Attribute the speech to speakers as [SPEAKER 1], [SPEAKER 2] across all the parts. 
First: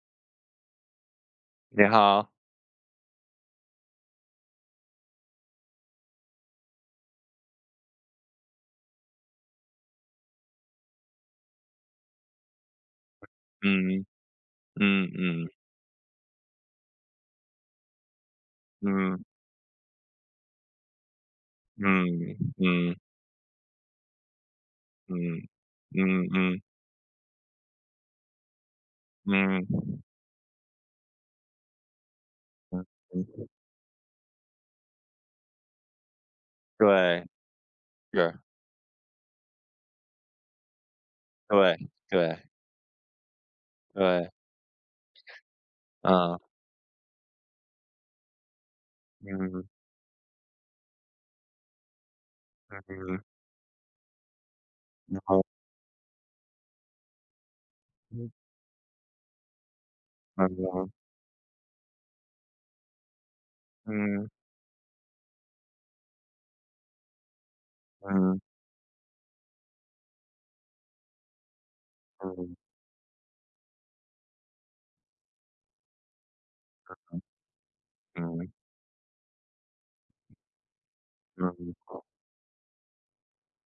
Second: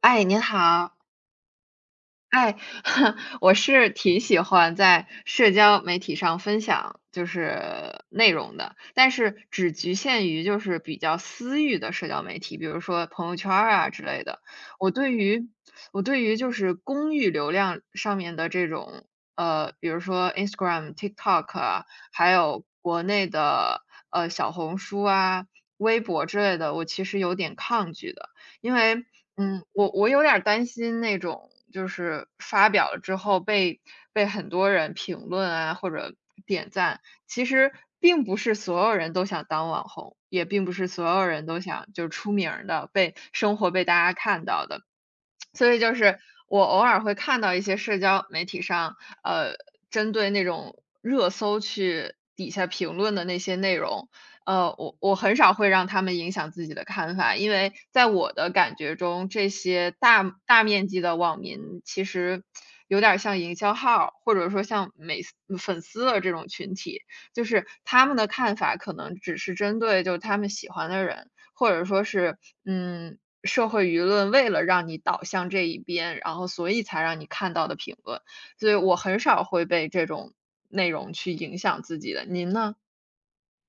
[SPEAKER 1] 哎，您好，
[SPEAKER 2] 你好。
[SPEAKER 1] 哎，我是挺喜欢在社交媒体上分享就是内容的，但是只局限于就是比较私域的社交媒体，比如说朋友圈儿啊之
[SPEAKER 2] 嗯，
[SPEAKER 1] 类的。我
[SPEAKER 2] 嗯
[SPEAKER 1] 对
[SPEAKER 2] 嗯，
[SPEAKER 1] 于我对于就是公域流量上面的这种
[SPEAKER 2] 嗯，
[SPEAKER 1] 比如说 Instagram、TikTok 啊，还
[SPEAKER 2] 嗯
[SPEAKER 1] 有
[SPEAKER 2] 嗯嗯，
[SPEAKER 1] 国内的小红书
[SPEAKER 2] 嗯，
[SPEAKER 1] 啊、微博
[SPEAKER 2] 嗯
[SPEAKER 1] 之类
[SPEAKER 2] 嗯，
[SPEAKER 1] 的，我其实有点抗拒的，因为
[SPEAKER 2] 嗯，
[SPEAKER 1] 我有点儿担心那种，就是发
[SPEAKER 2] 嗯，
[SPEAKER 1] 表了之后被很多人评论啊，或者点赞。
[SPEAKER 2] 对，
[SPEAKER 1] 其实并不
[SPEAKER 2] 是，
[SPEAKER 1] 是所有人都想当网红，也并不是所有人都
[SPEAKER 2] 对
[SPEAKER 1] 想就出
[SPEAKER 2] 对
[SPEAKER 1] 名儿的，被生活被大家
[SPEAKER 2] 对，
[SPEAKER 1] 看到的。所以就是
[SPEAKER 2] 嗯
[SPEAKER 1] 我偶尔会看到一些社交媒体上，呃，
[SPEAKER 2] 嗯
[SPEAKER 1] 针对那种热搜去底下评论
[SPEAKER 2] 嗯，
[SPEAKER 1] 的那些内容，我
[SPEAKER 2] 然
[SPEAKER 1] 很
[SPEAKER 2] 后，
[SPEAKER 1] 少会让他们影响自己的看法，因为在
[SPEAKER 2] 嗯，
[SPEAKER 1] 我的感觉中，这些大
[SPEAKER 2] 嗯
[SPEAKER 1] 大面积
[SPEAKER 2] 嗯，
[SPEAKER 1] 的网民其实有点儿像营销号儿，或者说像粉丝的这种群体，就是他们的看法可能只是针对就他们喜欢的人，或者说是，
[SPEAKER 2] 嗯，
[SPEAKER 1] 社会舆论为了让你导向这一边，然后所以才
[SPEAKER 2] 嗯
[SPEAKER 1] 让你看到的评论，
[SPEAKER 2] 嗯
[SPEAKER 1] 所以我很少会被这种内容去影
[SPEAKER 2] 嗯。
[SPEAKER 1] 响自己的，您呢？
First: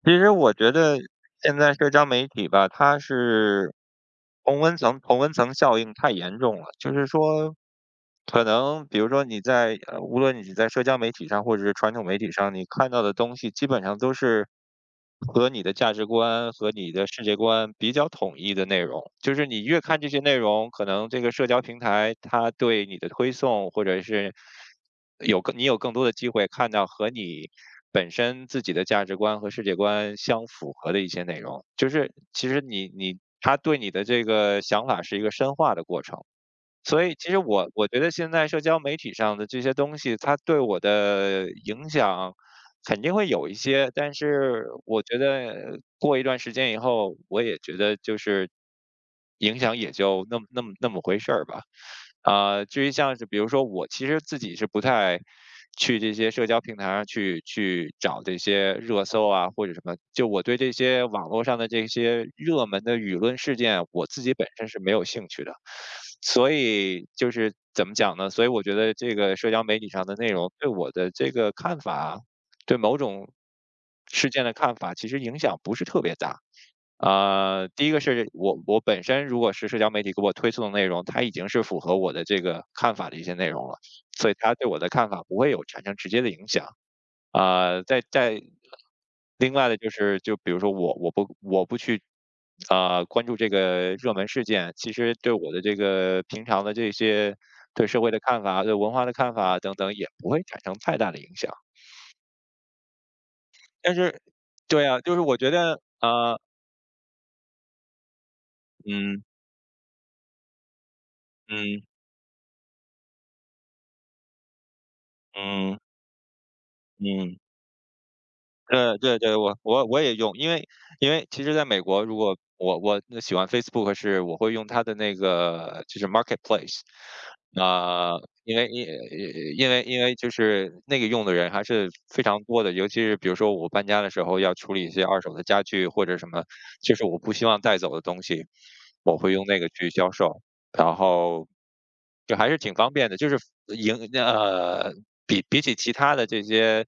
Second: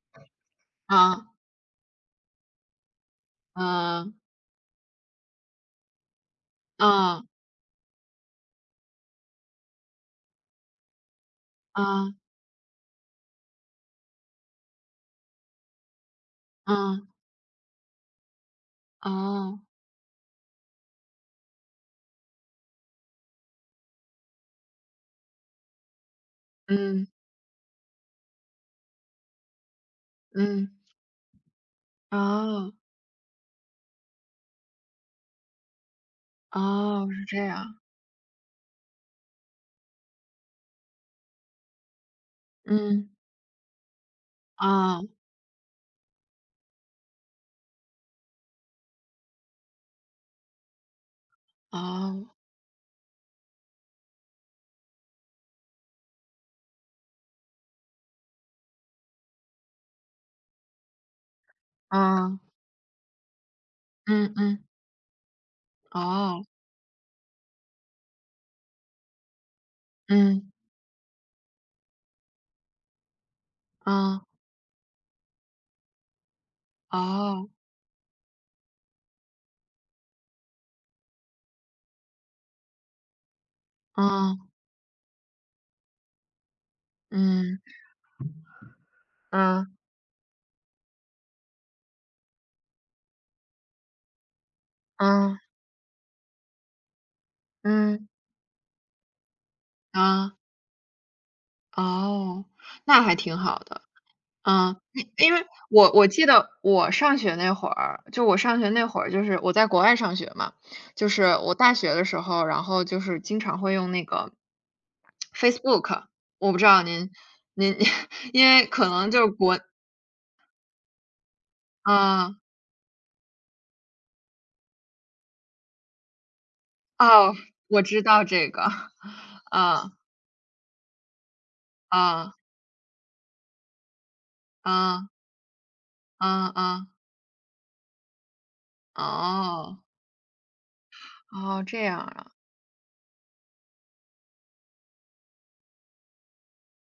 [SPEAKER 2] 其实我觉得
[SPEAKER 1] 啊，
[SPEAKER 2] 现在社交媒体吧，它是
[SPEAKER 1] 啊
[SPEAKER 2] 同温层效应太严重了，就是
[SPEAKER 1] 啊，
[SPEAKER 2] 说可能比如说你在，无论你是在社交媒体上或者是传统
[SPEAKER 1] 啊，
[SPEAKER 2] 媒体上，你看到的东西基本上都是和你的价值观和你
[SPEAKER 1] 啊
[SPEAKER 2] 的世界观比较统一的内容。就是
[SPEAKER 1] 啊，
[SPEAKER 2] 你越看这些内容，可能这个社交平台它对你的推送，或者是你有更多的机会看到
[SPEAKER 1] 嗯，
[SPEAKER 2] 和你本身自己的价值观和世界观相
[SPEAKER 1] 嗯，
[SPEAKER 2] 符合的一些内容。就是其实
[SPEAKER 1] 哦，
[SPEAKER 2] 它对你的这个想法是一个深化的过程。所
[SPEAKER 1] 哦，
[SPEAKER 2] 以
[SPEAKER 1] 是
[SPEAKER 2] 其
[SPEAKER 1] 这
[SPEAKER 2] 实我
[SPEAKER 1] 样，
[SPEAKER 2] 我觉得现在社交媒体上的这些东西，它对我的影响肯
[SPEAKER 1] 嗯，
[SPEAKER 2] 定会有一些，但是
[SPEAKER 1] 啊，
[SPEAKER 2] 我觉得过一段时间以后，我也觉得就是影响也就那么回事儿吧。
[SPEAKER 1] 啊，
[SPEAKER 2] 至于像是比如说我其实自己是不太去这些社交平台上去找这些热搜啊或者什么，就我对这些网络上的这些
[SPEAKER 1] 啊，
[SPEAKER 2] 热门的舆论事件，我自己
[SPEAKER 1] 嗯，
[SPEAKER 2] 本
[SPEAKER 1] 嗯
[SPEAKER 2] 身是没有兴趣的。
[SPEAKER 1] 哦，
[SPEAKER 2] 所以就是怎么讲呢？所以我觉得这个社交媒体上的内容
[SPEAKER 1] 嗯，
[SPEAKER 2] 对我的这个看法，对某种
[SPEAKER 1] 嗯，
[SPEAKER 2] 事件的看法，其实影响不是特别大。
[SPEAKER 1] 哦，
[SPEAKER 2] 第一个是我本身如果是社交媒体给我推送的内容，它已经是符合我的这个看法的一些内容了，所以它对我的看法不会有产生直接的影响。
[SPEAKER 1] 嗯，
[SPEAKER 2] 啊、在在另外
[SPEAKER 1] 啊，
[SPEAKER 2] 的就是，就比如说我不去关注这个热门事件，其实
[SPEAKER 1] 嗯，
[SPEAKER 2] 对
[SPEAKER 1] 嗯，
[SPEAKER 2] 我的这个平常的这些对社
[SPEAKER 1] 嗯，
[SPEAKER 2] 会的看法、对文化的看法等等，也不
[SPEAKER 1] 啊。
[SPEAKER 2] 会产生太大的影响。
[SPEAKER 1] 哦，那还挺好的。
[SPEAKER 2] 但是
[SPEAKER 1] 嗯，
[SPEAKER 2] 对啊，
[SPEAKER 1] 因
[SPEAKER 2] 就是
[SPEAKER 1] 因
[SPEAKER 2] 我
[SPEAKER 1] 为
[SPEAKER 2] 觉得，
[SPEAKER 1] 我记得我上学那会儿，就我上学那会儿，
[SPEAKER 2] 嗯，
[SPEAKER 1] 就是我在国外上学嘛，就是我大
[SPEAKER 2] 嗯
[SPEAKER 1] 学的时候，然后就是经常会用那个
[SPEAKER 2] 嗯，
[SPEAKER 1] Facebook，我不知道您
[SPEAKER 2] 嗯，
[SPEAKER 1] 您 因为可
[SPEAKER 2] 对
[SPEAKER 1] 能
[SPEAKER 2] 对
[SPEAKER 1] 就是
[SPEAKER 2] 对，我我我也用，因为其实在美国，如果
[SPEAKER 1] 嗯，
[SPEAKER 2] 我喜欢 Facebook 是我会用它的那个就是 Marketplace,
[SPEAKER 1] 哦，我知
[SPEAKER 2] 啊、
[SPEAKER 1] 道这
[SPEAKER 2] 因
[SPEAKER 1] 个，
[SPEAKER 2] 为因因为
[SPEAKER 1] 啊
[SPEAKER 2] 因为就是那个用的人还是非
[SPEAKER 1] 啊
[SPEAKER 2] 常多的，尤其是比如说我搬家的时候要处理一些
[SPEAKER 1] 啊
[SPEAKER 2] 二手的家具或者什么，
[SPEAKER 1] 啊啊
[SPEAKER 2] 就是我不希望带走的东西，
[SPEAKER 1] 啊，
[SPEAKER 2] 我会用那个
[SPEAKER 1] 哦
[SPEAKER 2] 去销售，然后。
[SPEAKER 1] 哦，这样啊，
[SPEAKER 2] 就还是挺方便的，就是呃赢呃，比起其他的这些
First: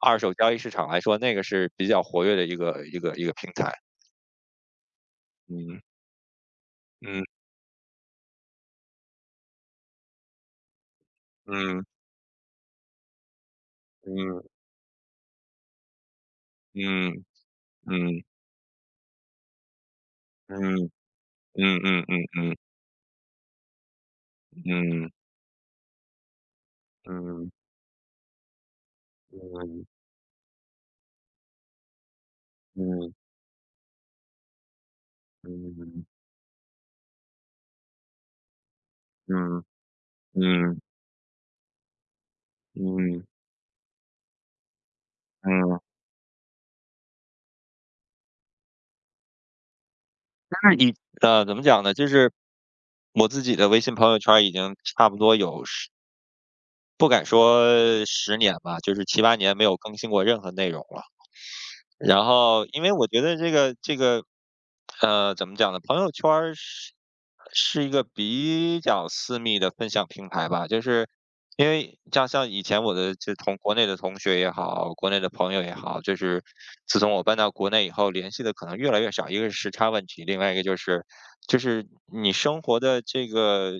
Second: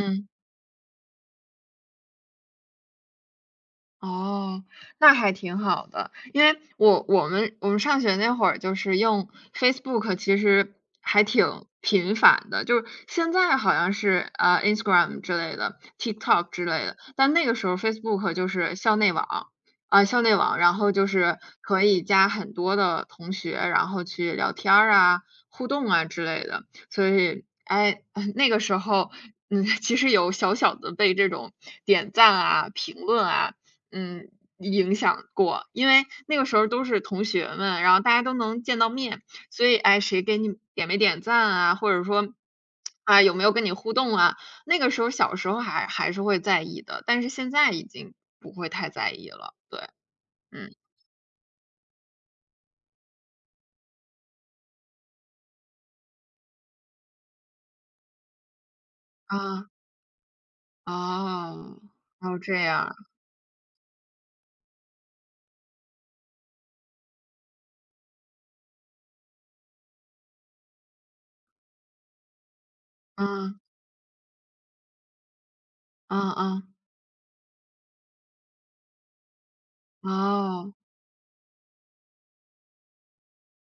[SPEAKER 2] 二手交易市场来说，那个是比较活跃的一个平台。
[SPEAKER 1] 哦，那还挺
[SPEAKER 2] 嗯
[SPEAKER 1] 好的。因为我我
[SPEAKER 2] 嗯，
[SPEAKER 1] 们我们上学那会儿就是用 Facebook，其实还挺
[SPEAKER 2] 嗯，
[SPEAKER 1] 频繁的，就是现在好像是，
[SPEAKER 2] 嗯
[SPEAKER 1] Instagram 之类的，TikTok 之类的，
[SPEAKER 2] 嗯，
[SPEAKER 1] 但那个时候
[SPEAKER 2] 嗯，
[SPEAKER 1] Facebook 就是校内网，然
[SPEAKER 2] 嗯，
[SPEAKER 1] 后就是
[SPEAKER 2] 嗯
[SPEAKER 1] 可以
[SPEAKER 2] 嗯，嗯，
[SPEAKER 1] 加很
[SPEAKER 2] 嗯，
[SPEAKER 1] 多的同学，然后去聊天儿
[SPEAKER 2] 嗯，
[SPEAKER 1] 啊、互动啊之类的。所以，
[SPEAKER 2] 嗯，
[SPEAKER 1] 哎，那个时候，
[SPEAKER 2] 嗯，
[SPEAKER 1] 其实有小小的被这种点赞啊、评
[SPEAKER 2] 嗯，
[SPEAKER 1] 论啊嗯，影响过，因
[SPEAKER 2] 嗯
[SPEAKER 1] 为那个时候都是同学们，然后大家都能见到面，所以哎，谁给你
[SPEAKER 2] 嗯，
[SPEAKER 1] 点没点赞啊，或者说，啊，
[SPEAKER 2] 嗯，
[SPEAKER 1] 有没有跟你互动啊？那个时候小时候
[SPEAKER 2] 嗯。
[SPEAKER 1] 还是会在意的，但是现在已经不会太在意了，对，
[SPEAKER 2] 但
[SPEAKER 1] 嗯，
[SPEAKER 2] 是你，怎么讲呢？就是我自己的微信朋友圈已经差不多有不敢说10年吧，就是7、8年没
[SPEAKER 1] 啊，
[SPEAKER 2] 有更新过任何内容了。
[SPEAKER 1] 哦，
[SPEAKER 2] 然
[SPEAKER 1] 哦，这
[SPEAKER 2] 后因为
[SPEAKER 1] 样，
[SPEAKER 2] 我觉得这个，怎么讲呢？朋友圈儿是一个比较私密的分享平台吧，就是因为像以前我的就同
[SPEAKER 1] 嗯，
[SPEAKER 2] 国内的同学也好，国内的朋友也好，就
[SPEAKER 1] 嗯
[SPEAKER 2] 是
[SPEAKER 1] 嗯，
[SPEAKER 2] 自从我搬到国内以后，联系的可能越来越少。一个是时差问题，另外一个
[SPEAKER 1] 哦，
[SPEAKER 2] 就是你生活的这个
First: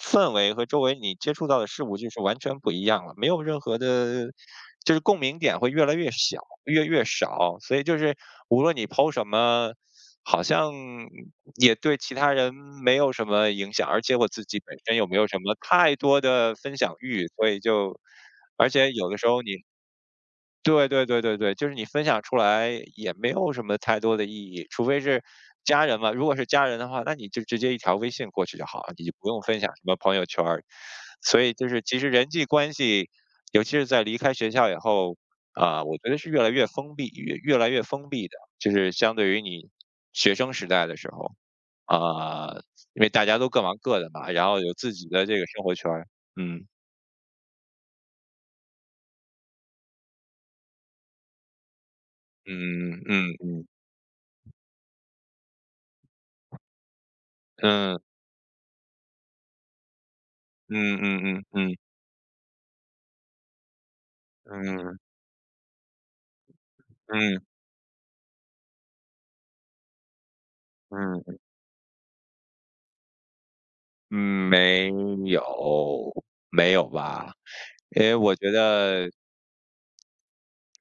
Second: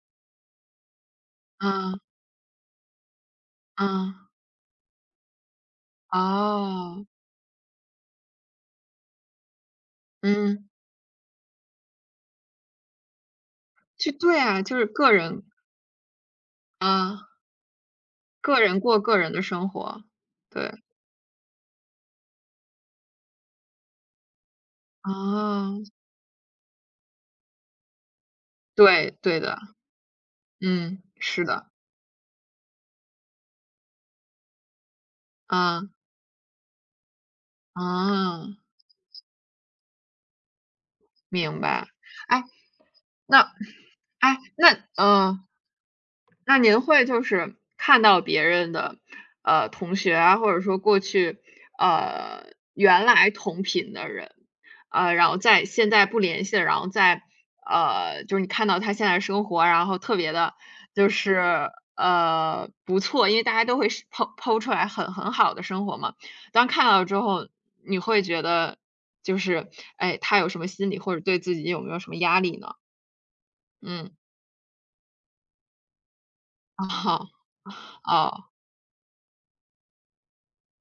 [SPEAKER 2] 氛围和周围你接触到的事物
[SPEAKER 1] 嗯
[SPEAKER 2] 就是完全不一样了，没有任何
[SPEAKER 1] 嗯，
[SPEAKER 2] 的，就是共鸣点会越来越小。
[SPEAKER 1] 哦，
[SPEAKER 2] 少，所以就是无论你 po 什么，好
[SPEAKER 1] 嗯，
[SPEAKER 2] 像也对其他人没有什么影响，而
[SPEAKER 1] 就
[SPEAKER 2] 且我
[SPEAKER 1] 对
[SPEAKER 2] 自己
[SPEAKER 1] 啊，
[SPEAKER 2] 本
[SPEAKER 1] 就是
[SPEAKER 2] 身又没有什么太多的分享欲，
[SPEAKER 1] 啊，
[SPEAKER 2] 所以就。
[SPEAKER 1] 个
[SPEAKER 2] 而
[SPEAKER 1] 人
[SPEAKER 2] 且
[SPEAKER 1] 过
[SPEAKER 2] 有
[SPEAKER 1] 个
[SPEAKER 2] 的时
[SPEAKER 1] 人
[SPEAKER 2] 候
[SPEAKER 1] 的
[SPEAKER 2] 你，
[SPEAKER 1] 生活，对。
[SPEAKER 2] 对对对对对，就是你分享出来也没有什么太多的意义，除非是
[SPEAKER 1] 哦，
[SPEAKER 2] 家人嘛。如果是家人的话，那你就直接一条微信过去就好了，你就
[SPEAKER 1] 对，
[SPEAKER 2] 不
[SPEAKER 1] 对
[SPEAKER 2] 用
[SPEAKER 1] 的，
[SPEAKER 2] 分享什么朋友圈儿。
[SPEAKER 1] 嗯，
[SPEAKER 2] 所
[SPEAKER 1] 是
[SPEAKER 2] 以
[SPEAKER 1] 的，
[SPEAKER 2] 就是其实人际关系，尤其是在离开学校以后，
[SPEAKER 1] 啊
[SPEAKER 2] 我觉得是越来越封闭，越来越封闭的，
[SPEAKER 1] 啊，
[SPEAKER 2] 就是相对于你学生时代的时候。
[SPEAKER 1] 明白。哎，
[SPEAKER 2] 啊、因为大家
[SPEAKER 1] 那
[SPEAKER 2] 都各忙各的嘛，
[SPEAKER 1] 哎，
[SPEAKER 2] 然后
[SPEAKER 1] 那
[SPEAKER 2] 有
[SPEAKER 1] 嗯。
[SPEAKER 2] 自己的这个生活圈儿。
[SPEAKER 1] 那
[SPEAKER 2] 嗯，
[SPEAKER 1] 您会就是看到别人的，同学啊，或者说过去，呃，
[SPEAKER 2] 嗯
[SPEAKER 1] 原来
[SPEAKER 2] 嗯，
[SPEAKER 1] 同
[SPEAKER 2] 嗯，
[SPEAKER 1] 频的人，然后在现在不联系了，然后在，
[SPEAKER 2] 嗯
[SPEAKER 1] 就是你看到他现在生活，然后特别的，
[SPEAKER 2] 嗯，
[SPEAKER 1] 就
[SPEAKER 2] 嗯，嗯，嗯，
[SPEAKER 1] 是，
[SPEAKER 2] 嗯。
[SPEAKER 1] 不错，因为大家都会是剖出来
[SPEAKER 2] 嗯
[SPEAKER 1] 很好的生活嘛。当看到之后，
[SPEAKER 2] 嗯，
[SPEAKER 1] 你会觉得就是，哎，他有什么心理，或者
[SPEAKER 2] 嗯
[SPEAKER 1] 对自己有没有什么压力呢？嗯，
[SPEAKER 2] 嗯，没有，没有
[SPEAKER 1] 哦，
[SPEAKER 2] 吧？因 为我
[SPEAKER 1] 哦，
[SPEAKER 2] 觉得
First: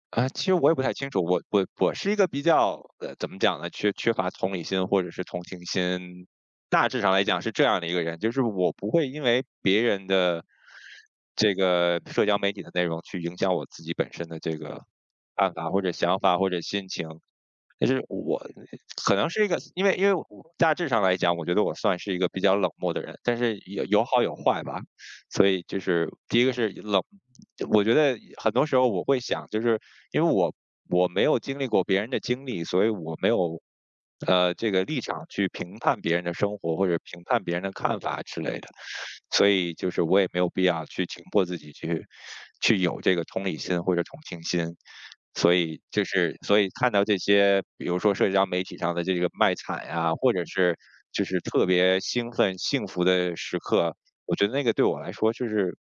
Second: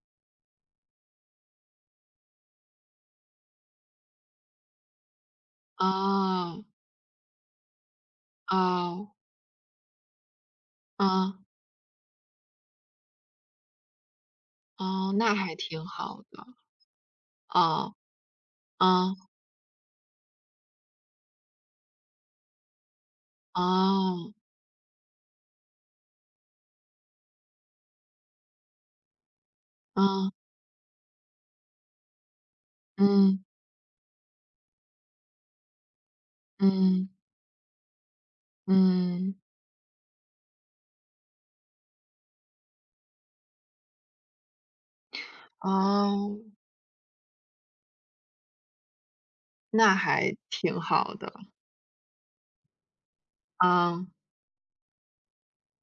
[SPEAKER 2] 其实我也不太清楚，我是一个比较，怎么讲呢？缺乏同理心或者是同情心，
[SPEAKER 1] 哦。
[SPEAKER 2] 大致上来讲是这样的一个人，就是我不会
[SPEAKER 1] 哦，
[SPEAKER 2] 因为别人的
[SPEAKER 1] 嗯，
[SPEAKER 2] 这个社交媒体的内容去影响我自己本身的这个
[SPEAKER 1] 哦，那
[SPEAKER 2] 看
[SPEAKER 1] 还
[SPEAKER 2] 法或
[SPEAKER 1] 挺
[SPEAKER 2] 者想
[SPEAKER 1] 好
[SPEAKER 2] 法
[SPEAKER 1] 的。
[SPEAKER 2] 或者心情。就
[SPEAKER 1] 哦，
[SPEAKER 2] 是我可
[SPEAKER 1] 嗯，
[SPEAKER 2] 能是一个因为我大致上来讲，我觉得我算是一个比较冷漠的人，但是有好
[SPEAKER 1] 哦，
[SPEAKER 2] 有坏吧。所以就是第一个是冷，我觉得很多时候我会想，就是因为
[SPEAKER 1] 嗯，
[SPEAKER 2] 我没有经历过别人的经历，所以我没
[SPEAKER 1] 嗯，
[SPEAKER 2] 有这个立场去评判别人的生活或者
[SPEAKER 1] 嗯，
[SPEAKER 2] 评判别人的看法之类的，
[SPEAKER 1] 嗯，
[SPEAKER 2] 所以就是我也没有必要去强迫自己去有这个同理心或者同情心。所以就是，
[SPEAKER 1] 哦，
[SPEAKER 2] 所以看到这些，比如说社交媒体上的这个卖惨
[SPEAKER 1] 那
[SPEAKER 2] 呀、或
[SPEAKER 1] 还
[SPEAKER 2] 者是
[SPEAKER 1] 挺好
[SPEAKER 2] 就是
[SPEAKER 1] 的。
[SPEAKER 2] 特别兴奋、幸福的时刻，
[SPEAKER 1] 嗯，
[SPEAKER 2] 我觉得那个对我来说就是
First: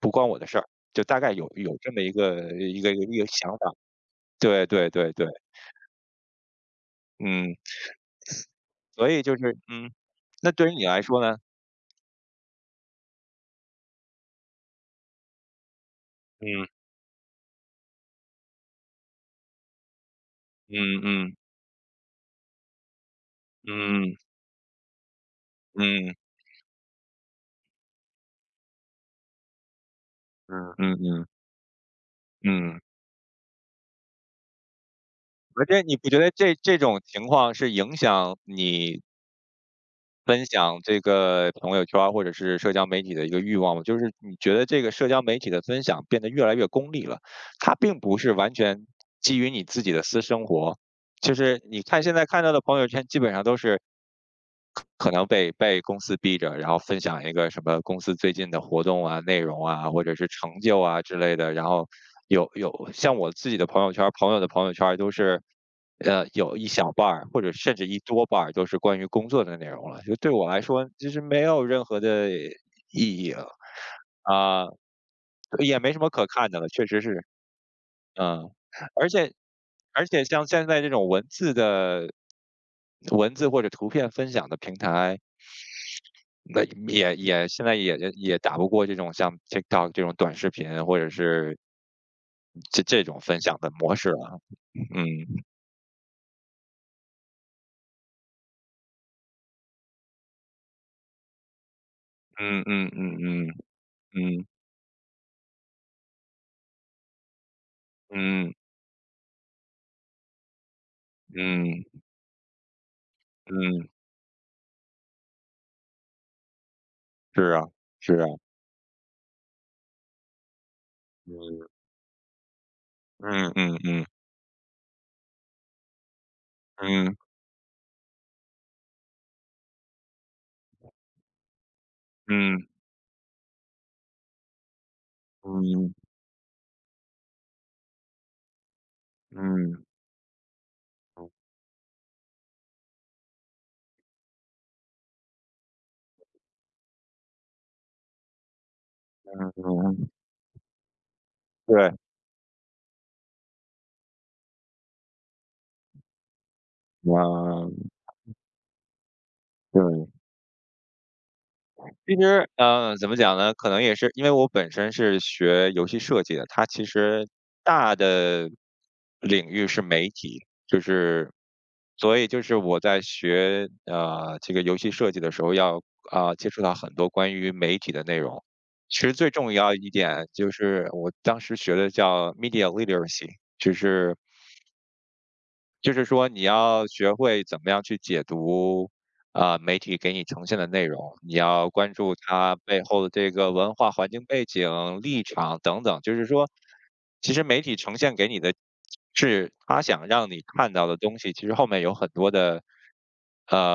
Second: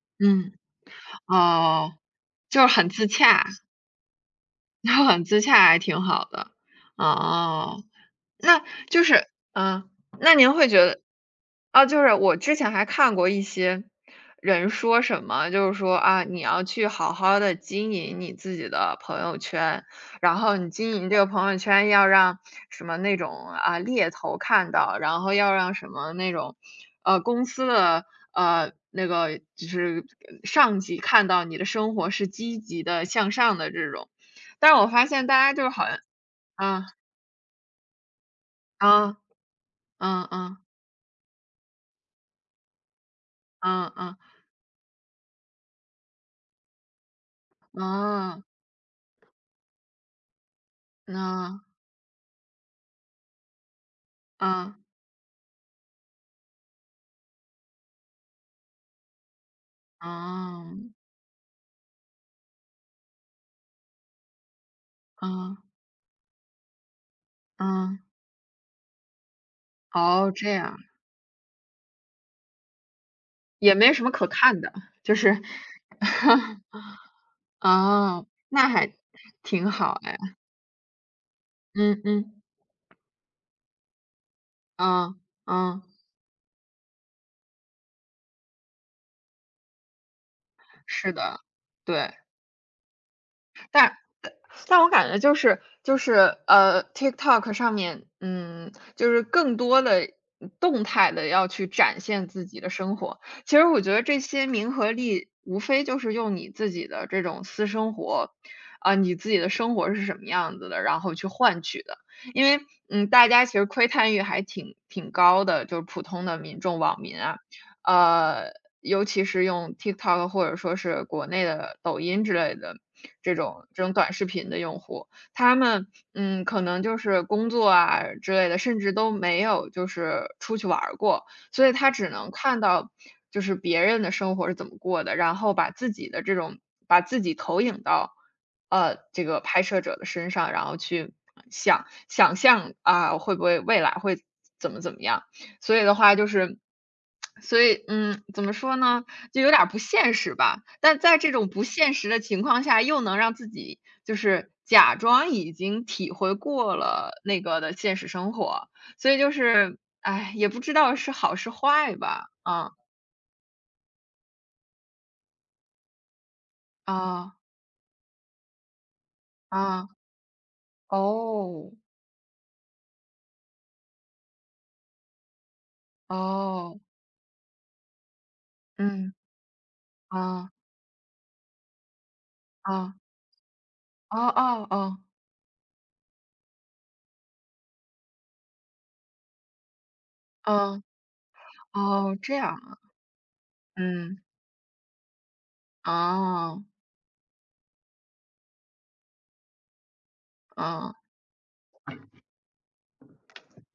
[SPEAKER 2] 不关我的
[SPEAKER 1] 嗯，
[SPEAKER 2] 事儿，就大概有这
[SPEAKER 1] 哦，
[SPEAKER 2] 么一个
[SPEAKER 1] 就是
[SPEAKER 2] 一
[SPEAKER 1] 很
[SPEAKER 2] 个一
[SPEAKER 1] 自
[SPEAKER 2] 个一个
[SPEAKER 1] 洽，
[SPEAKER 2] 想 法。对对
[SPEAKER 1] 就
[SPEAKER 2] 对
[SPEAKER 1] 很
[SPEAKER 2] 对，
[SPEAKER 1] 自洽还挺好的。
[SPEAKER 2] 嗯，
[SPEAKER 1] 哦。那就
[SPEAKER 2] 所以
[SPEAKER 1] 是
[SPEAKER 2] 就是
[SPEAKER 1] 嗯，
[SPEAKER 2] 嗯，
[SPEAKER 1] 那
[SPEAKER 2] 那
[SPEAKER 1] 您
[SPEAKER 2] 对
[SPEAKER 1] 会
[SPEAKER 2] 于
[SPEAKER 1] 觉
[SPEAKER 2] 你来
[SPEAKER 1] 得
[SPEAKER 2] 说呢？
[SPEAKER 1] 啊，就是我之前还看过一些人说什么，就是说啊，你要
[SPEAKER 2] 嗯，
[SPEAKER 1] 去好好的经营你自己的朋友圈，然后你
[SPEAKER 2] 嗯
[SPEAKER 1] 经营这个
[SPEAKER 2] 嗯，
[SPEAKER 1] 朋友圈要让什么那种，啊，猎
[SPEAKER 2] 嗯，
[SPEAKER 1] 头看到，然后要让什
[SPEAKER 2] 嗯
[SPEAKER 1] 么
[SPEAKER 2] 嗯，
[SPEAKER 1] 那种，公司的，那个就是
[SPEAKER 2] 嗯。
[SPEAKER 1] 上级
[SPEAKER 2] 嗯
[SPEAKER 1] 看到你的生活是积
[SPEAKER 2] 嗯，
[SPEAKER 1] 极的、向上的这种。但是我发现大家就
[SPEAKER 2] 而
[SPEAKER 1] 是
[SPEAKER 2] 且
[SPEAKER 1] 好
[SPEAKER 2] 你
[SPEAKER 1] 像
[SPEAKER 2] 不觉得这
[SPEAKER 1] 啊，
[SPEAKER 2] 种情况是影响你
[SPEAKER 1] 啊，嗯
[SPEAKER 2] 分
[SPEAKER 1] 嗯。
[SPEAKER 2] 享这个朋友圈儿或者是社交媒体的一个欲望吗？
[SPEAKER 1] 嗯
[SPEAKER 2] 就是
[SPEAKER 1] 嗯，
[SPEAKER 2] 你觉得这个社交媒体的分享变得越来越功利了，它并不是
[SPEAKER 1] 嗯
[SPEAKER 2] 完全基于你自己的私生活，就
[SPEAKER 1] 嗯
[SPEAKER 2] 是你看现在看到的朋友圈，基本上都是
[SPEAKER 1] 嗯，
[SPEAKER 2] 可能被公司逼着，然后分享一个什么公司最近的活动啊、内容啊，或者是成就
[SPEAKER 1] 嗯
[SPEAKER 2] 啊之类的。然后有像我自己的朋友圈，朋友的朋友圈都是，
[SPEAKER 1] 嗯
[SPEAKER 2] 有一小半儿或者甚至一
[SPEAKER 1] 嗯，
[SPEAKER 2] 多半儿都是关于工作的内容了。就对
[SPEAKER 1] 哦，
[SPEAKER 2] 我
[SPEAKER 1] 这
[SPEAKER 2] 来
[SPEAKER 1] 样，
[SPEAKER 2] 说，就是没有任何的意义了。
[SPEAKER 1] 也没什么可看
[SPEAKER 2] 啊，
[SPEAKER 1] 的，就是，
[SPEAKER 2] 也没什么可看的 了，确实是。
[SPEAKER 1] 哦，
[SPEAKER 2] 嗯，
[SPEAKER 1] 那还
[SPEAKER 2] 而且
[SPEAKER 1] 挺好
[SPEAKER 2] 而
[SPEAKER 1] 哎，
[SPEAKER 2] 且像现在这种
[SPEAKER 1] 嗯嗯，
[SPEAKER 2] 文字或者图片分享的平台，
[SPEAKER 1] 嗯嗯，
[SPEAKER 2] 那也现在也打不过这种像 TikTok 这种短视频或者
[SPEAKER 1] 是的，
[SPEAKER 2] 是
[SPEAKER 1] 对。
[SPEAKER 2] 这种分享的模式了。
[SPEAKER 1] 但我感觉就
[SPEAKER 2] 嗯，
[SPEAKER 1] 是就是呃，TikTok 上面，嗯，就是更多的动态的要去展现自己
[SPEAKER 2] 嗯
[SPEAKER 1] 的
[SPEAKER 2] 嗯，
[SPEAKER 1] 生
[SPEAKER 2] 嗯，
[SPEAKER 1] 活。
[SPEAKER 2] 嗯
[SPEAKER 1] 其实我觉得这些
[SPEAKER 2] 嗯，
[SPEAKER 1] 名和利，无非就是用你自己的这种私生活，
[SPEAKER 2] 嗯，
[SPEAKER 1] 啊、你自己的生活是什么样子的，然后去换取
[SPEAKER 2] 嗯，
[SPEAKER 1] 的。因为大家其实
[SPEAKER 2] 嗯，
[SPEAKER 1] 窥探欲还挺高的，就是普通的民众网民啊，
[SPEAKER 2] 是啊，是啊，
[SPEAKER 1] 呃，尤其是用 TikTok 或者说是国内
[SPEAKER 2] 嗯，
[SPEAKER 1] 的抖音之类的这
[SPEAKER 2] 嗯
[SPEAKER 1] 种这种
[SPEAKER 2] 嗯，
[SPEAKER 1] 短视频的用户，他们，可能就
[SPEAKER 2] 嗯，
[SPEAKER 1] 是工作啊之类的，甚至都没有就是出去玩儿过，所以他只能
[SPEAKER 2] 嗯
[SPEAKER 1] 看
[SPEAKER 2] 嗯，
[SPEAKER 1] 到就是别人的生活是怎么过的，然后
[SPEAKER 2] 嗯，
[SPEAKER 1] 把自
[SPEAKER 2] 嗯，
[SPEAKER 1] 己的这种把自己投影到，这个拍摄
[SPEAKER 2] 嗯，
[SPEAKER 1] 者的身上，然后去想象啊，会不会未来会怎么样。所以的话就是，所以，怎么说呢，就有
[SPEAKER 2] 嗯
[SPEAKER 1] 点儿不
[SPEAKER 2] 嗯，
[SPEAKER 1] 现实吧。但在这种不
[SPEAKER 2] 对，
[SPEAKER 1] 现实的情况下，又能让自己就是假装已经体会过了那个
[SPEAKER 2] 啊，
[SPEAKER 1] 的现实生活，所以就是，
[SPEAKER 2] 对。
[SPEAKER 1] 哎，也不知道是好是坏
[SPEAKER 2] 其
[SPEAKER 1] 吧。
[SPEAKER 2] 实，
[SPEAKER 1] 啊，
[SPEAKER 2] 嗯，怎么讲呢？可能也是因为我本身是学游戏设计的，它其实
[SPEAKER 1] 啊，
[SPEAKER 2] 大的领域是
[SPEAKER 1] 啊，
[SPEAKER 2] 媒体，就是
[SPEAKER 1] 哦，
[SPEAKER 2] 所以就是我在学这个游戏设计的时候要，接触到
[SPEAKER 1] 哦，
[SPEAKER 2] 很多关于媒体的内容。其实
[SPEAKER 1] 嗯，
[SPEAKER 2] 最重要一点
[SPEAKER 1] 啊，
[SPEAKER 2] 就是我当时学的叫 media
[SPEAKER 1] 啊，
[SPEAKER 2] literacy,就是
[SPEAKER 1] 哦哦哦，
[SPEAKER 2] 就是说你要学会怎么样去解读，媒体给你呈现的
[SPEAKER 1] 啊！
[SPEAKER 2] 内容，你要关注
[SPEAKER 1] 哦，这
[SPEAKER 2] 它
[SPEAKER 1] 样，
[SPEAKER 2] 背后的这个文化环
[SPEAKER 1] 嗯，
[SPEAKER 2] 境背景、立场等等。就是说，
[SPEAKER 1] 哦，
[SPEAKER 2] 其实媒体呈现给你的是他想让你看到
[SPEAKER 1] 啊
[SPEAKER 2] 的东西，其实后面有很多的，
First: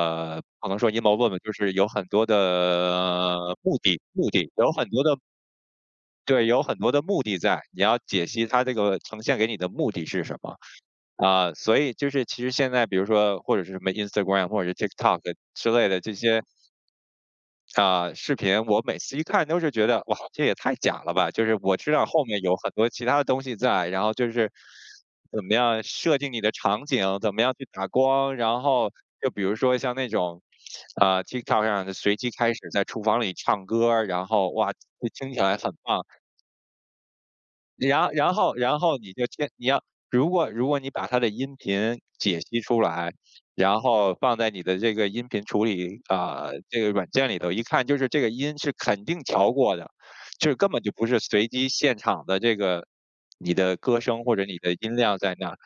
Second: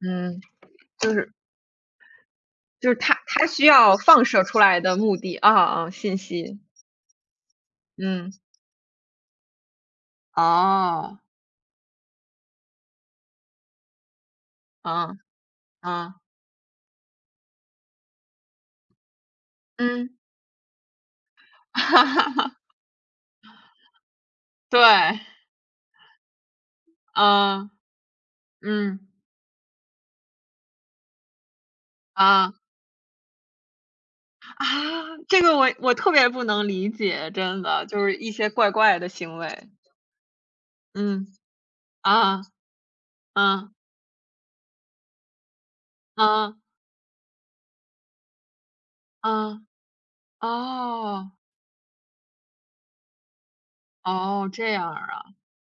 [SPEAKER 1] 嗯，
[SPEAKER 2] 不能说阴
[SPEAKER 1] 就
[SPEAKER 2] 谋论
[SPEAKER 1] 是
[SPEAKER 2] 吧，就是有很多的
[SPEAKER 1] 就是它需
[SPEAKER 2] 目
[SPEAKER 1] 要
[SPEAKER 2] 的，
[SPEAKER 1] 放
[SPEAKER 2] 目
[SPEAKER 1] 射
[SPEAKER 2] 的
[SPEAKER 1] 出
[SPEAKER 2] 有
[SPEAKER 1] 来
[SPEAKER 2] 很
[SPEAKER 1] 的
[SPEAKER 2] 多的，
[SPEAKER 1] 目的啊啊，信
[SPEAKER 2] 对，
[SPEAKER 1] 息，
[SPEAKER 2] 有很多的目的在，你要解
[SPEAKER 1] 嗯。
[SPEAKER 2] 析它这个呈现给你的目的是什么。
[SPEAKER 1] 哦。
[SPEAKER 2] 所以就是其实现在比如说或者是什么 Instagram 或者是
[SPEAKER 1] 嗯，
[SPEAKER 2] TikTok 之类的这
[SPEAKER 1] 嗯，
[SPEAKER 2] 些，视频，我每次一看都是觉得，哇，这也太假了吧，就是我 知道后面
[SPEAKER 1] 嗯，
[SPEAKER 2] 有很多其他的东西在，然后就是
[SPEAKER 1] 对，
[SPEAKER 2] 怎么样设定你的场景，怎么样去
[SPEAKER 1] 啊，
[SPEAKER 2] 打光，然后
[SPEAKER 1] 嗯，
[SPEAKER 2] 就比如说像那种，TikTok 上的随机开
[SPEAKER 1] 啊，
[SPEAKER 2] 始在厨房里唱歌，然后
[SPEAKER 1] 啊，
[SPEAKER 2] 哇，就听起
[SPEAKER 1] 这
[SPEAKER 2] 来
[SPEAKER 1] 个
[SPEAKER 2] 很
[SPEAKER 1] 我
[SPEAKER 2] 棒。
[SPEAKER 1] 特别不能理解，真的，就
[SPEAKER 2] 然
[SPEAKER 1] 是一
[SPEAKER 2] 然
[SPEAKER 1] 些
[SPEAKER 2] 后
[SPEAKER 1] 怪
[SPEAKER 2] 然后
[SPEAKER 1] 怪的
[SPEAKER 2] 你就
[SPEAKER 1] 行
[SPEAKER 2] 先你
[SPEAKER 1] 为。
[SPEAKER 2] 要如果你把它
[SPEAKER 1] 嗯，
[SPEAKER 2] 的音频解
[SPEAKER 1] 啊，
[SPEAKER 2] 析出来，
[SPEAKER 1] 啊，
[SPEAKER 2] 然后放在你的这个音频处理
[SPEAKER 1] 啊，
[SPEAKER 2] 啊、
[SPEAKER 1] 啊
[SPEAKER 2] 这个软件里头，一看就是这个音是肯定调
[SPEAKER 1] 啊，
[SPEAKER 2] 过的，就是根本就不是
[SPEAKER 1] 哦，
[SPEAKER 2] 随机现场的这个你的歌声或者
[SPEAKER 1] 哦，
[SPEAKER 2] 你
[SPEAKER 1] 这
[SPEAKER 2] 的
[SPEAKER 1] 样
[SPEAKER 2] 音量在
[SPEAKER 1] 啊。
[SPEAKER 2] 那儿。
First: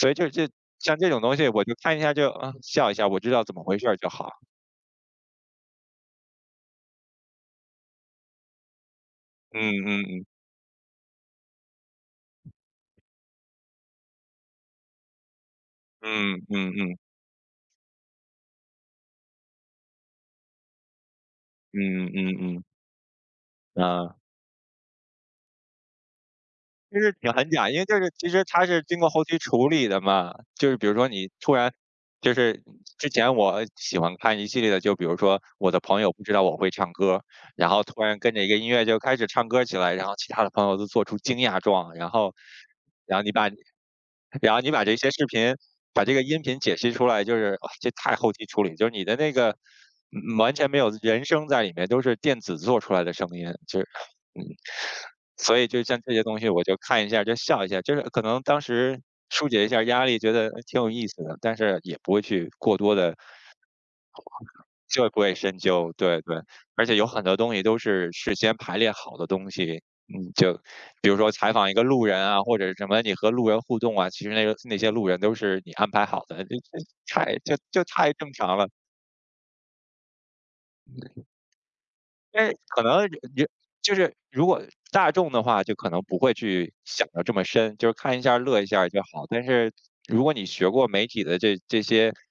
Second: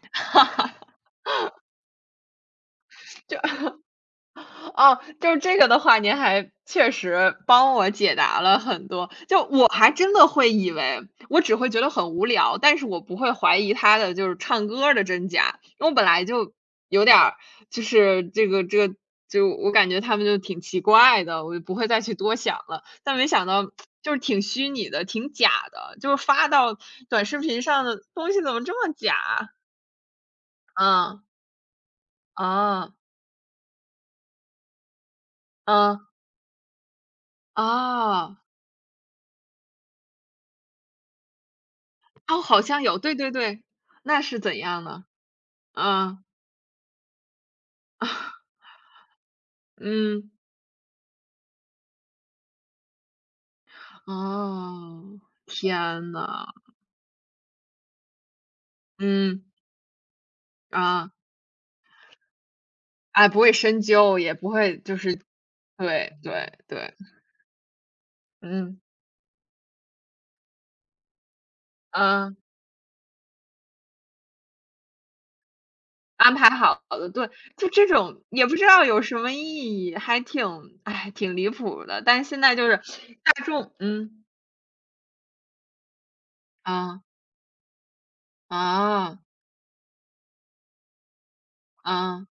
[SPEAKER 2] 所以像这种东西，我就看一下就笑一下，我知
[SPEAKER 1] 就
[SPEAKER 2] 道怎么回事儿就好。
[SPEAKER 1] 哦，就是这个的话，您还确实帮我解答了很多。就我
[SPEAKER 2] 嗯
[SPEAKER 1] 还真
[SPEAKER 2] 嗯
[SPEAKER 1] 的会以为，我只会觉得很无聊，但是我不会怀疑他的就是唱歌儿的真假，因为我本来
[SPEAKER 2] 嗯嗯
[SPEAKER 1] 就
[SPEAKER 2] 嗯嗯
[SPEAKER 1] 有点儿就是这个，就我感觉他们就挺奇怪的，我就不会再
[SPEAKER 2] 嗯嗯
[SPEAKER 1] 去
[SPEAKER 2] 嗯
[SPEAKER 1] 多
[SPEAKER 2] 嗯，
[SPEAKER 1] 想
[SPEAKER 2] 啊。
[SPEAKER 1] 了。但没想到
[SPEAKER 2] 嗯嗯
[SPEAKER 1] 就是
[SPEAKER 2] 嗯。
[SPEAKER 1] 挺虚拟的，挺假的，就是发到
[SPEAKER 2] 就是
[SPEAKER 1] 短
[SPEAKER 2] 挺
[SPEAKER 1] 视
[SPEAKER 2] 很
[SPEAKER 1] 频
[SPEAKER 2] 假，因为
[SPEAKER 1] 上
[SPEAKER 2] 就
[SPEAKER 1] 的
[SPEAKER 2] 是其
[SPEAKER 1] 东西
[SPEAKER 2] 实
[SPEAKER 1] 怎么
[SPEAKER 2] 它是
[SPEAKER 1] 这么
[SPEAKER 2] 经过
[SPEAKER 1] 假
[SPEAKER 2] 后期处理的嘛。就是比如说
[SPEAKER 1] 啊？嗯，
[SPEAKER 2] 你突然就是
[SPEAKER 1] 啊，
[SPEAKER 2] 之前我喜欢看一系列的，就比如说我的朋
[SPEAKER 1] 啊
[SPEAKER 2] 友不知道我会唱歌，然后突然
[SPEAKER 1] 啊。
[SPEAKER 2] 跟
[SPEAKER 1] 哦
[SPEAKER 2] 着一个音乐就开始唱歌起来，然后其他的朋友都做出惊讶状，然后
[SPEAKER 1] 哦，好像有，对
[SPEAKER 2] 然后
[SPEAKER 1] 对对，那是
[SPEAKER 2] 然
[SPEAKER 1] 怎
[SPEAKER 2] 后你
[SPEAKER 1] 样
[SPEAKER 2] 把这
[SPEAKER 1] 呢？
[SPEAKER 2] 些视频把这
[SPEAKER 1] 啊，
[SPEAKER 2] 个音频解析出来，就是哇这太后期处理，就是你的那个
[SPEAKER 1] 嗯，
[SPEAKER 2] 嗯完全没有人声在里面，都是电子做出来的声音。就是
[SPEAKER 1] 哦，
[SPEAKER 2] 所以就像这
[SPEAKER 1] 天
[SPEAKER 2] 些东
[SPEAKER 1] 呐，
[SPEAKER 2] 西我就看一下就笑一下，就是可能当时
[SPEAKER 1] 嗯，
[SPEAKER 2] 疏解一下压力，觉得挺有意
[SPEAKER 1] 啊，
[SPEAKER 2] 思的，但是也不会去过多的，
[SPEAKER 1] 哎，不会深究，也不会就
[SPEAKER 2] 就
[SPEAKER 1] 是
[SPEAKER 2] 不会深究，
[SPEAKER 1] 对
[SPEAKER 2] 对对。
[SPEAKER 1] 对
[SPEAKER 2] 而
[SPEAKER 1] 对，
[SPEAKER 2] 且有很多东西都是事先排
[SPEAKER 1] 嗯，
[SPEAKER 2] 列好的东西，嗯，就比如说采访一个路人
[SPEAKER 1] 嗯，
[SPEAKER 2] 啊，或者是什么你和路人互动啊，其实那个那些路人都是你安排好
[SPEAKER 1] 安
[SPEAKER 2] 的，
[SPEAKER 1] 排好的，对，
[SPEAKER 2] 就
[SPEAKER 1] 就
[SPEAKER 2] 就
[SPEAKER 1] 这
[SPEAKER 2] 太
[SPEAKER 1] 种
[SPEAKER 2] 正
[SPEAKER 1] 也不
[SPEAKER 2] 常
[SPEAKER 1] 知
[SPEAKER 2] 了。
[SPEAKER 1] 道有什么意义，还挺哎，挺离谱的，但是现
[SPEAKER 2] 哎，
[SPEAKER 1] 在就是
[SPEAKER 2] 可能
[SPEAKER 1] 大
[SPEAKER 2] 人
[SPEAKER 1] 众
[SPEAKER 2] 就是如果大众的话，就可能不会去
[SPEAKER 1] 啊，
[SPEAKER 2] 想的这么深，就是看一下儿乐一下儿就
[SPEAKER 1] 啊，
[SPEAKER 2] 好。但是如果你学过媒体的这些
[SPEAKER 1] 啊，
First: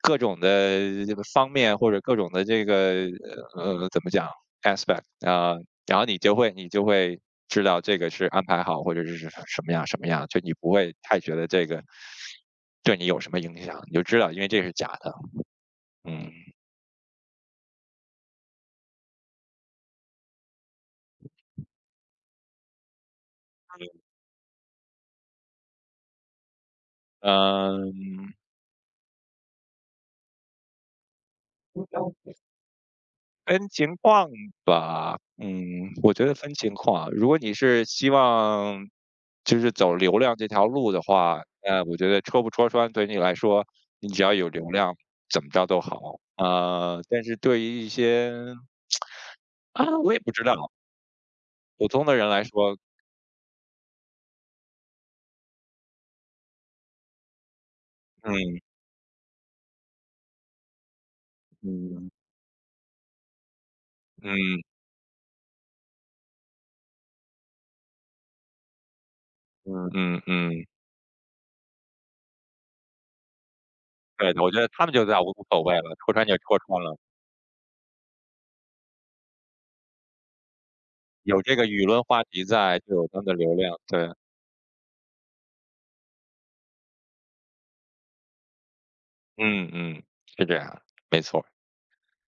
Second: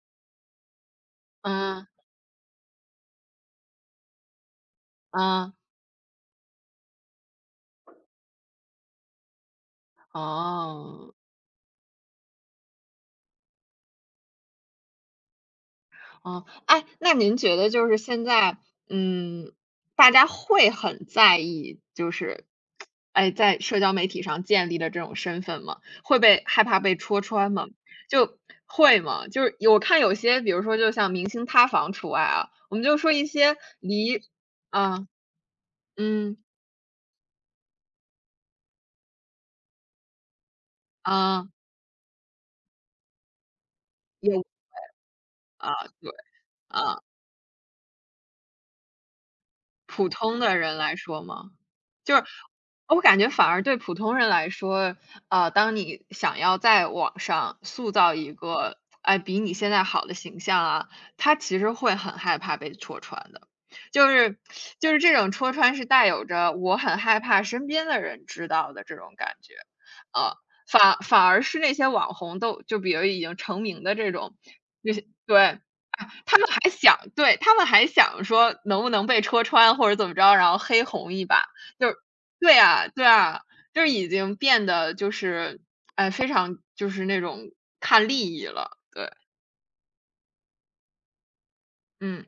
[SPEAKER 2] 各种的这个方面，
[SPEAKER 1] 啊
[SPEAKER 2] 或者各种的这个怎么讲 aspect
[SPEAKER 1] 啊，
[SPEAKER 2] 啊、然后你就会知道这个是安排好，或者是什么样什么样，就你不会
[SPEAKER 1] 哦。
[SPEAKER 2] 太觉得这个对你有什么影响，你就知道，因为这是假的。嗯
[SPEAKER 1] 哦，哎，那您觉得就是现在，嗯，大家会很在意，就是，哎，在社交媒体上建立的这种身份吗？会被害怕被戳穿吗？
[SPEAKER 2] 嗯。
[SPEAKER 1] 就会吗？就是有我看有些，比如说就像明星塌房除外啊，我们就说一些
[SPEAKER 2] 分情
[SPEAKER 1] 离
[SPEAKER 2] 况
[SPEAKER 1] 啊，
[SPEAKER 2] 吧，嗯，我觉得
[SPEAKER 1] 嗯，
[SPEAKER 2] 分情况。如果你是希望就是走流量这条路的话，
[SPEAKER 1] 啊，
[SPEAKER 2] 我觉得戳不戳穿对你来说，你只要
[SPEAKER 1] 有
[SPEAKER 2] 有流量，怎么着
[SPEAKER 1] 啊，
[SPEAKER 2] 都
[SPEAKER 1] 对，
[SPEAKER 2] 好。
[SPEAKER 1] 啊。
[SPEAKER 2] 但是对于一些
[SPEAKER 1] 普
[SPEAKER 2] 我也不
[SPEAKER 1] 通
[SPEAKER 2] 知
[SPEAKER 1] 的
[SPEAKER 2] 道，
[SPEAKER 1] 人来说吗？
[SPEAKER 2] 普通的
[SPEAKER 1] 就是
[SPEAKER 2] 人来说，
[SPEAKER 1] 我感觉反而对普通人来说，当你想要在网上塑造一
[SPEAKER 2] 嗯
[SPEAKER 1] 个，哎，比你现在好的形象啊，他其实会
[SPEAKER 2] 嗯
[SPEAKER 1] 很害怕被戳穿的。就是
[SPEAKER 2] 嗯
[SPEAKER 1] 就是这种戳穿是带有着我很害怕身边的人知道的这种感觉，
[SPEAKER 2] 嗯嗯
[SPEAKER 1] 呃，
[SPEAKER 2] 嗯，
[SPEAKER 1] 反而是那些网红都就比如已经成名的这
[SPEAKER 2] 对
[SPEAKER 1] 种，
[SPEAKER 2] 的，我觉得他
[SPEAKER 1] 那
[SPEAKER 2] 们就
[SPEAKER 1] 些
[SPEAKER 2] 在无
[SPEAKER 1] 对，
[SPEAKER 2] 无
[SPEAKER 1] 哎
[SPEAKER 2] 所谓了，戳穿就
[SPEAKER 1] 他们
[SPEAKER 2] 戳
[SPEAKER 1] 还
[SPEAKER 2] 穿了，
[SPEAKER 1] 想对，他们还想说能不能被戳穿或者怎么着，然后黑红一
[SPEAKER 2] 有
[SPEAKER 1] 把，
[SPEAKER 2] 这个舆
[SPEAKER 1] 就是
[SPEAKER 2] 论话题
[SPEAKER 1] 对
[SPEAKER 2] 在，
[SPEAKER 1] 啊
[SPEAKER 2] 就
[SPEAKER 1] 对
[SPEAKER 2] 有他们的
[SPEAKER 1] 啊，
[SPEAKER 2] 流量，
[SPEAKER 1] 就是已
[SPEAKER 2] 对，
[SPEAKER 1] 经变得就是，哎，非常就是那种看利益了，对，
[SPEAKER 2] 嗯嗯，是这样，没错。
[SPEAKER 1] 嗯。